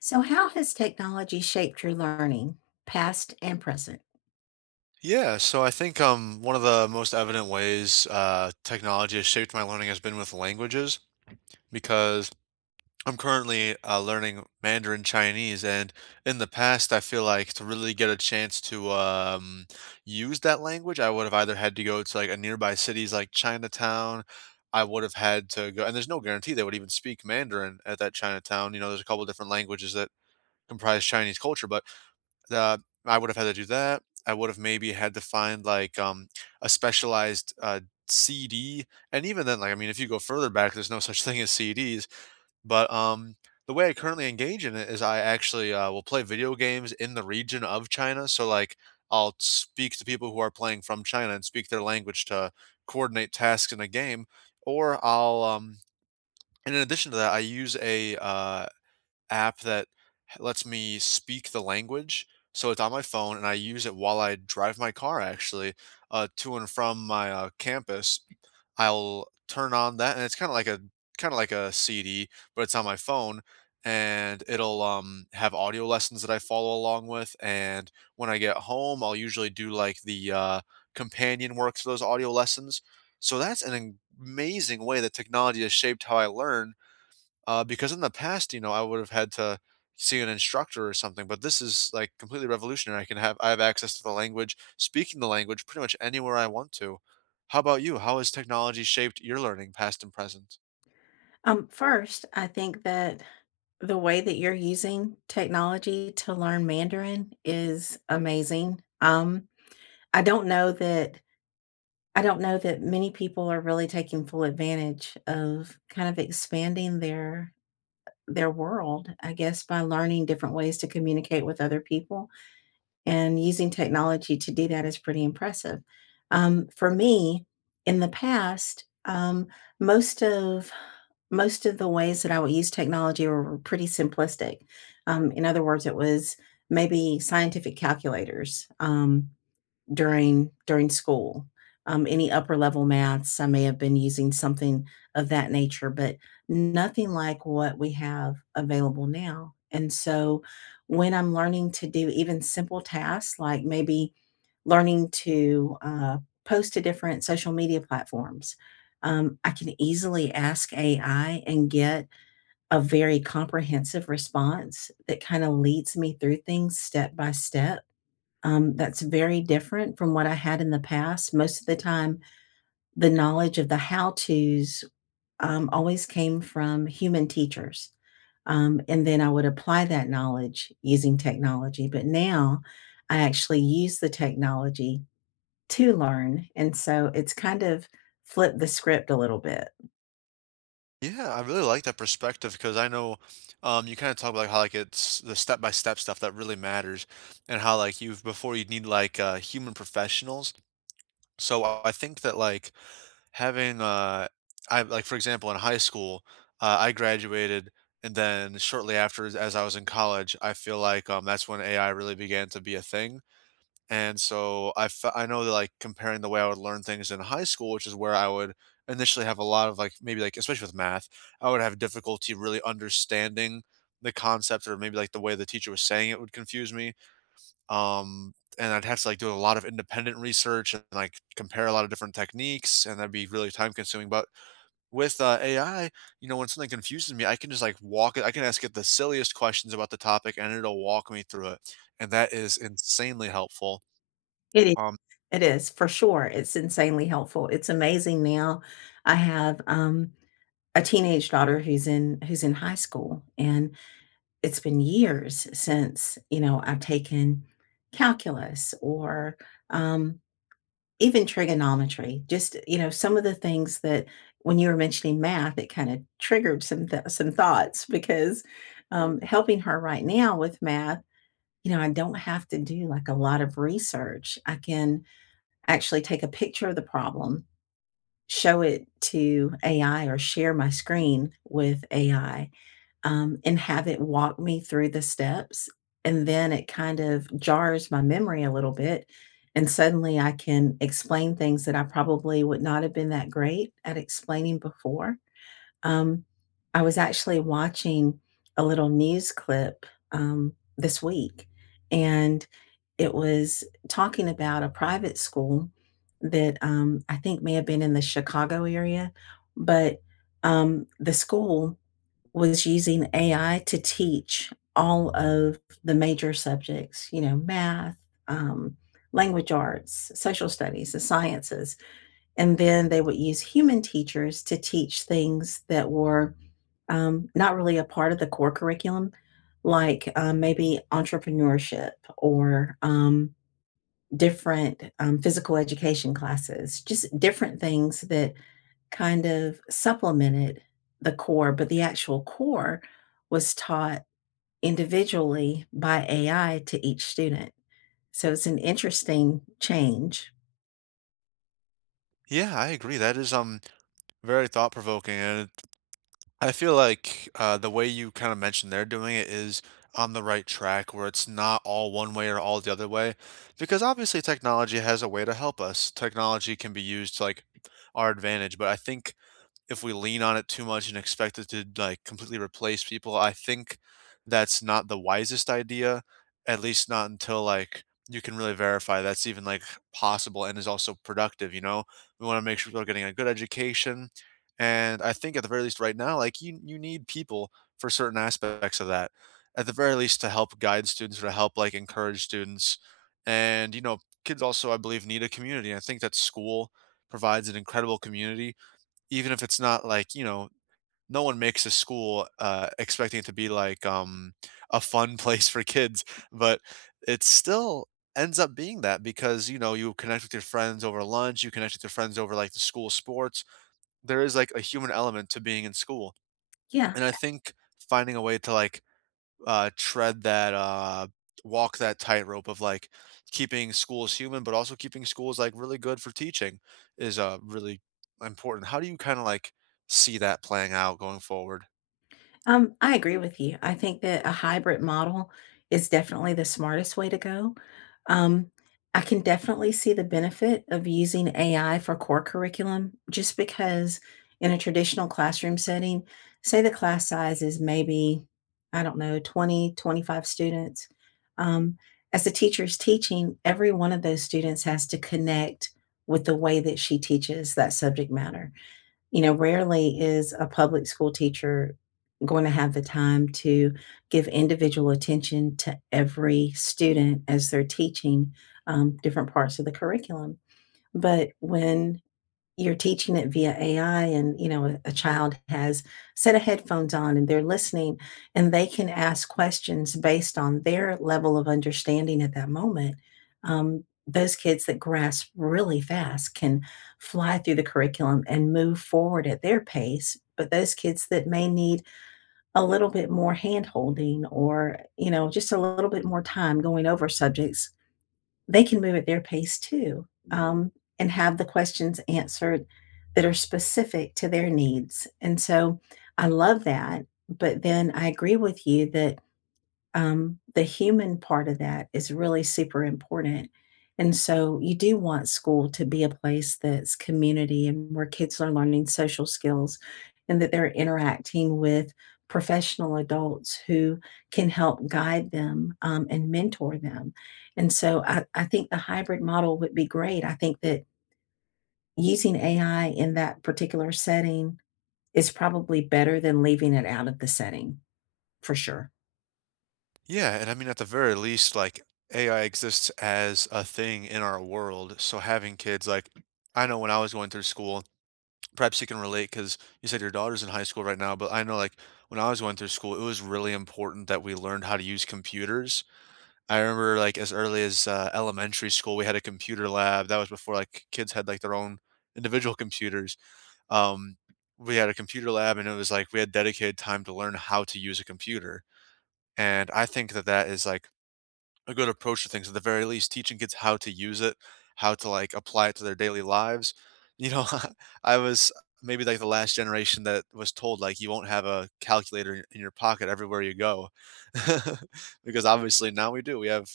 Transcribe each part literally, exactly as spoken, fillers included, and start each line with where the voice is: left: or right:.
left: So, how has technology shaped your learning, past and present?
right: Yeah, so I think um, one of the most evident ways uh, technology has shaped my learning has been with languages because I'm currently uh, learning Mandarin Chinese, and in the past, I feel like to really get a chance to um, use that language, I would have either had to go to like a nearby cities like Chinatown. I would have had to go, and there's no guarantee they would even speak Mandarin at that Chinatown. You know, there's a couple different languages that comprise Chinese culture, but uh, I would have had to do that. I would have maybe had to find like um, a specialized uh, C D, and even then, like I mean, if you go further back, there's no such thing as C Ds. But um, The way I currently engage in it is I actually uh, will play video games in the region of China. So like I'll speak to people who are playing from China and speak their language to coordinate tasks in a game, or I'll um, and in addition to that, I use a uh, app that lets me speak the language. So it's on my phone, and I use it while I drive my car actually uh, to and from my uh, campus. I'll turn on that, and it's kind of like a kind of like a C D, but it's on my phone, and it'll um, have audio lessons that I follow along with. And when I get home, I'll usually do like the uh, companion work to those audio lessons. So that's an amazing way that technology has shaped how I learn uh, because in the past, you know, I would have had to see an instructor or something, but this is like completely revolutionary. I can have I have access to the language, speaking the language pretty much anywhere I want to. How about you? How has technology shaped your learning, past and present?
left: Um, first, I think that the way that you're using technology to learn Mandarin is amazing. Um, I don't know that I don't know that many people are really taking full advantage of kind of expanding their their world, I guess, by learning different ways to communicate with other people. And using technology to do that is pretty impressive. Um, for me, in the past, um, most of most of the ways that I would use technology were pretty simplistic. Um, in other words, it was maybe scientific calculators. Um, during during school. Um, any upper level maths, I may have been using something of that nature, but nothing like what we have available now. And so when I'm learning to do even simple tasks, like maybe learning to uh, post to different social media platforms, um, I can easily ask A I and get a very comprehensive response that kind of leads me through things step by step, um, that's very different from what I had in the past. Most of the time, the knowledge of the how-tos, um, always came from human teachers, um, and then I would apply that knowledge using technology, but now I actually use the technology to learn, and so it's kind of flipped the script a little bit.
right: Yeah, I really like that perspective because I know um, you kind of talk about how like it's the step by step stuff that really matters, and how like you've before you'd need like uh, human professionals. So I I think that like Having, uh, I like, for example, in high school, uh, I graduated, and then shortly after, as as I was in college, I feel like um, that's when A I really began to be a thing. And so I fe- I know that like comparing the way I would learn things in high school, which is where I would initially have a lot of like maybe like especially with math, I would have difficulty really understanding the concept or maybe like the way the teacher was saying it would confuse me. Um, and I'd have to, like, do a lot of independent research and, like, compare a lot of different techniques, and that'd be really time consuming, but with, uh, A I, you know, when something confuses me, I can just, like, walk it I can ask it the silliest questions about the topic, and it'll walk me through it, and that is insanely helpful.
left: It is
right: Um,
left: it is, for sure. It's insanely helpful. It's amazing now. I have, um, a teenage daughter who's in who's in high school, and it's been years since, you know, I've taken calculus or, um, even trigonometry, just, you know, some of the things that when you were mentioning math, it kind of triggered some th some thoughts because, um, helping her right now with math, you know, I don't have to do, like, a lot of research. I can actually take a picture of the problem, show it to A I or share my screen with A I, um, and have it walk me through the steps. And then it kind of jars my memory a little bit. And suddenly I can explain things that I probably would not have been that great at explaining before. Um, I was actually watching a little news clip um, this week, and it was talking about a private school that, um, I think, may have been in the Chicago area, but um, the school was using A I to teach all of the major subjects, you know, math, um, language arts, social studies, the sciences. And then they would use human teachers to teach things that were, um, not really a part of the core curriculum, like, um, maybe entrepreneurship, or um, different um, physical education classes, just different things that kind of supplemented the core, but the actual core was taught individually by A I to each student. So it's an interesting change.
right: yeah, I agree, that is, um, very thought provoking, and I feel like, uh, the way you kinda mentioned they're doing it is on the right track where it's not all one way or all the other way, because obviously technology has a way to help us. Technology can be used to, like, our advantage, but I think if we lean on it too much and expect it to like completely replace people, I think that's not the wisest idea, at least not until like you can really verify that's even like possible and is also productive, you know? We want to make sure people are getting a good education. And I think at the very least right now, like you you need people for certain aspects of that. At the very least to help guide students or to help like encourage students. And, you know, kids also I believe need a community. I think that school provides an incredible community even if it's not like, you know, no one makes a school, uh, expecting it to be like, um, a fun place for kids, but it still ends up being that because, you know, you connect with your friends over lunch, you connect with your friends over like the school sports. There is like a human element to being in school.
left: Yeah.
right: And I think finding a way to like uh, tread that uh, walk that tightrope of like keeping schools human, but also keeping schools like really good for teaching is uh, really important. How do you kind of like see that playing out going forward?
left: Um, I agree with you. I think that a hybrid model is definitely the smartest way to go. Um, I can definitely see the benefit of using A I for core curriculum just because in a traditional classroom setting, say the class size is maybe, I don't know, twenty twenty five students. Um, as the teacher is teaching, every one of those students has to connect with the way that she teaches that subject matter. You know, rarely is a public school teacher going to have the time to give individual attention to every student as they're teaching, um, different parts of the curriculum. But when you're teaching it via A I and, you know, a a child has a set of headphones on and they're listening and they can ask questions based on their level of understanding at that moment. Um, those kids that grasp really fast can fly through the curriculum and move forward at their pace. But those kids that may need a little bit more hand holding or, you know, just a little bit more time going over subjects, they can move at their pace too, um, and have the questions answered that are specific to their needs, and so I love that, but then I agree with you that, um, the human part of that is really super important. And so you do want school to be a place that's community and where kids are learning social skills and that they're interacting with professional adults who can help guide them, um, and mentor them. And so I, I think the hybrid model would be great. I think that using A I in that particular setting is probably better than leaving it out of the setting for sure.
right: Yeah, and I mean, at the very least, like A I exists as a thing in our world. So having kids, like, I know when I was going through school, perhaps you can relate because you said your daughter's in high school right now, but I know like when I was going through school, it was really important that we learned how to use computers. I remember, like, as early as, uh, elementary school, we had a computer lab. That was before, like, kids had, like, their own individual computers. Um, we had a computer lab, and it was like we had dedicated time to learn how to use a computer, and I think that that is, like, a good approach to things, at the very least, teaching kids how to use it, how to, like, apply it to their daily lives. You know, I was maybe, like, the last generation that was told, like, "You won't have a calculator in in your pocket everywhere you go." Because, obviously, now we do. We have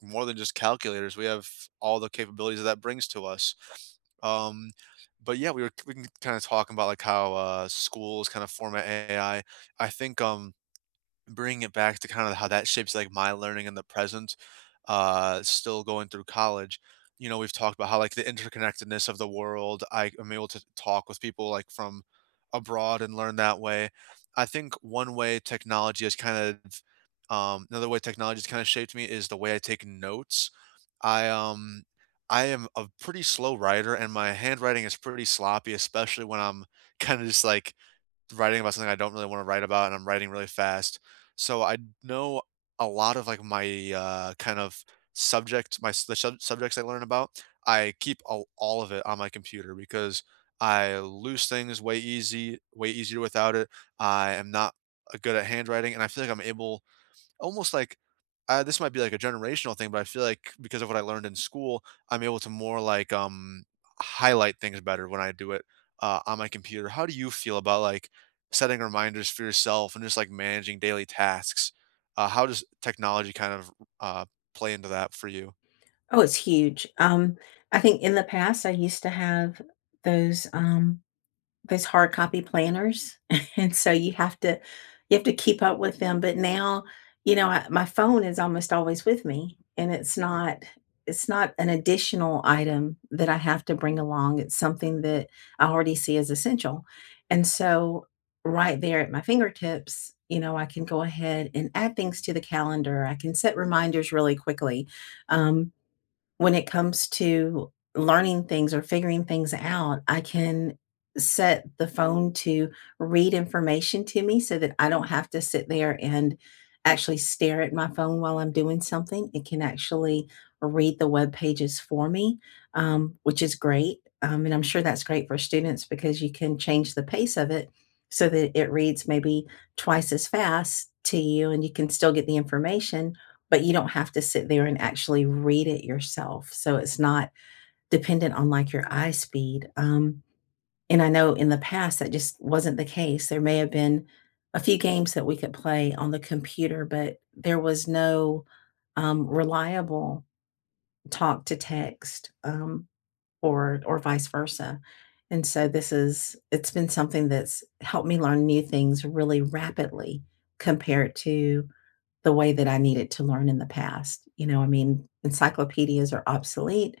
right: more than just calculators. We have all the capabilities that that brings to us. Um, but yeah, we were we can kind of talking about like how uh, schools kind of format A I. I I think um, bringing it back to kind of how that shapes like my learning in the present uh still going through college, you know, we've talked about how like the interconnectedness of the world. I am able to talk with people like from abroad and learn that way. I think one way technology has kind of um another way technology has kind of shaped me is the way I take notes. i um I am a pretty slow writer and my handwriting is pretty sloppy, especially when I'm kind of just like writing about something I don't really wanna write about, and I'm writing really fast. So I know a lot of, like, my, uh, kind of subject my s the sub subjects I learn about, I keep all all of it on my computer because I lose things way easy way easier without it. I am not, uh, good at handwriting, and I feel like I'm able, almost like, uh, this might be like a generational thing, but I feel like because of what I learned in school, I'm able to more like um highlight things better when I do it uh, on my computer. How do you feel about like setting reminders for yourself and just like managing daily tasks? Uh, how does technology kind of uh, play into that for you?
left: Oh, it's huge. Um, I think in the past I used to have those, um, those hard copy planners, and so you have to you have to keep up with them, but now, you know, I my phone is almost always with me, and it's not it's not an additional item that I have to bring along, it's something that I already see as essential, and so right there at my fingertips, you know, I can go ahead and add things to the calendar, I can set reminders really quickly. Um when it comes to learning things or figuring things out, I can set the phone to read information to me so that I don't have to sit there and actually stare at my phone while I'm doing something. It can actually read the web pages for me, um, which is great. Um, and I'm sure that's great for students because you can change the pace of it so that it reads maybe twice as fast to you and you can still get the information, but you don't have to sit there and actually read it yourself. So it's not dependent on like your eye speed. Um, and I know in the past that just wasn't the case. There may have been a few games that we could play on the computer, but there was no, um, reliable talk to text, um, or or vice versa. And so this is it's been something that's helped me learn new things really rapidly compared to the way that I needed to learn in the past. You know, I mean, encyclopedias are obsolete.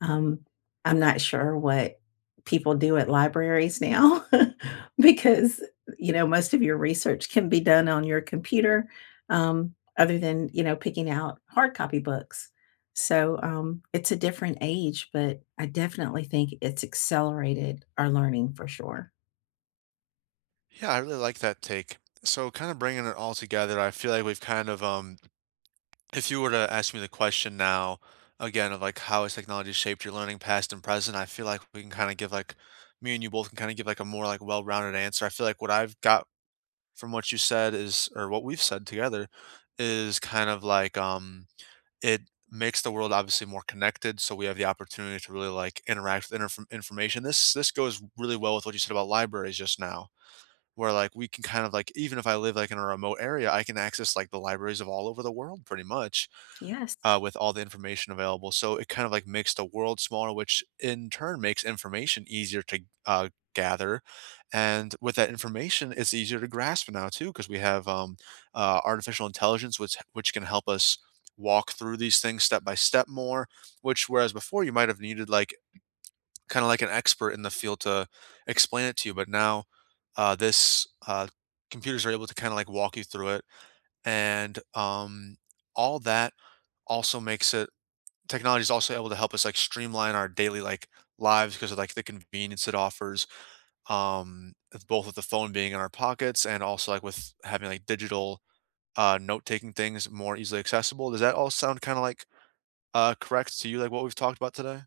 left: Um, I'm not sure what people do at libraries now because, you know, most of your research can be done on your computer, um, other than, you know, picking out hard copy books. So um, it's a different age, but I definitely think it's accelerated our learning for sure.
right: Yeah, I really like that take. So kind of bringing it all together, I feel like we've kind of um if you were to ask me the question now again of like how has technology shaped your learning past and present, I feel like we can kind of give like, me and you both can kind of give like a more like well-rounded answer. I feel like what I've got from what you said is, or what we've said together, is kind of like um it makes the world obviously more connected, so we have the opportunity to really like interact with inter- information. This this goes really well with what you said about libraries just now, where like we can kind of like, even if I live like in a remote area, I can access like the libraries of all over the world pretty much,
left: Yes.
right: uh, with all the information available. So it kind of like makes the world smaller, which in turn makes information easier to uh, gather. And with that information, it's easier to grasp now too, because we have um, uh, artificial intelligence, which which can help us walk through these things step by step more. Which whereas before you might have needed like kind of like an expert in the field to explain it to you, but now uh, this uh, computers are able to kind of like walk you through it, and um, all that also makes it, technology is also able to help us like streamline our daily like lives because of like the convenience it offers, um with both with the phone being in our pockets and also like with having like digital uh note-taking things more easily accessible. Does that all sound kind of like uh correct to you, like what we've talked about today?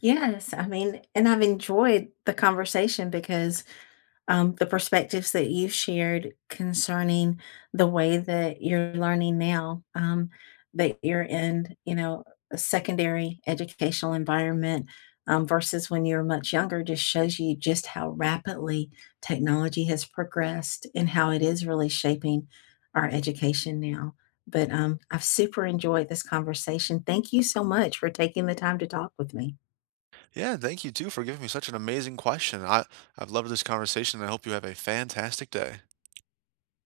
left: Yes. I mean, and I've enjoyed the conversation because, um, the perspectives that you've shared concerning the way that you're learning now, um, that you're in, you know, a secondary educational environment, um, versus when you were much younger just shows you just how rapidly technology has progressed and how it is really shaping our education now. But um, I've super enjoyed this conversation. Thank you so much for taking the time to talk with me.
right: Yeah, and thank you too for giving me such an amazing question. I I've loved this conversation and I hope you have a fantastic day.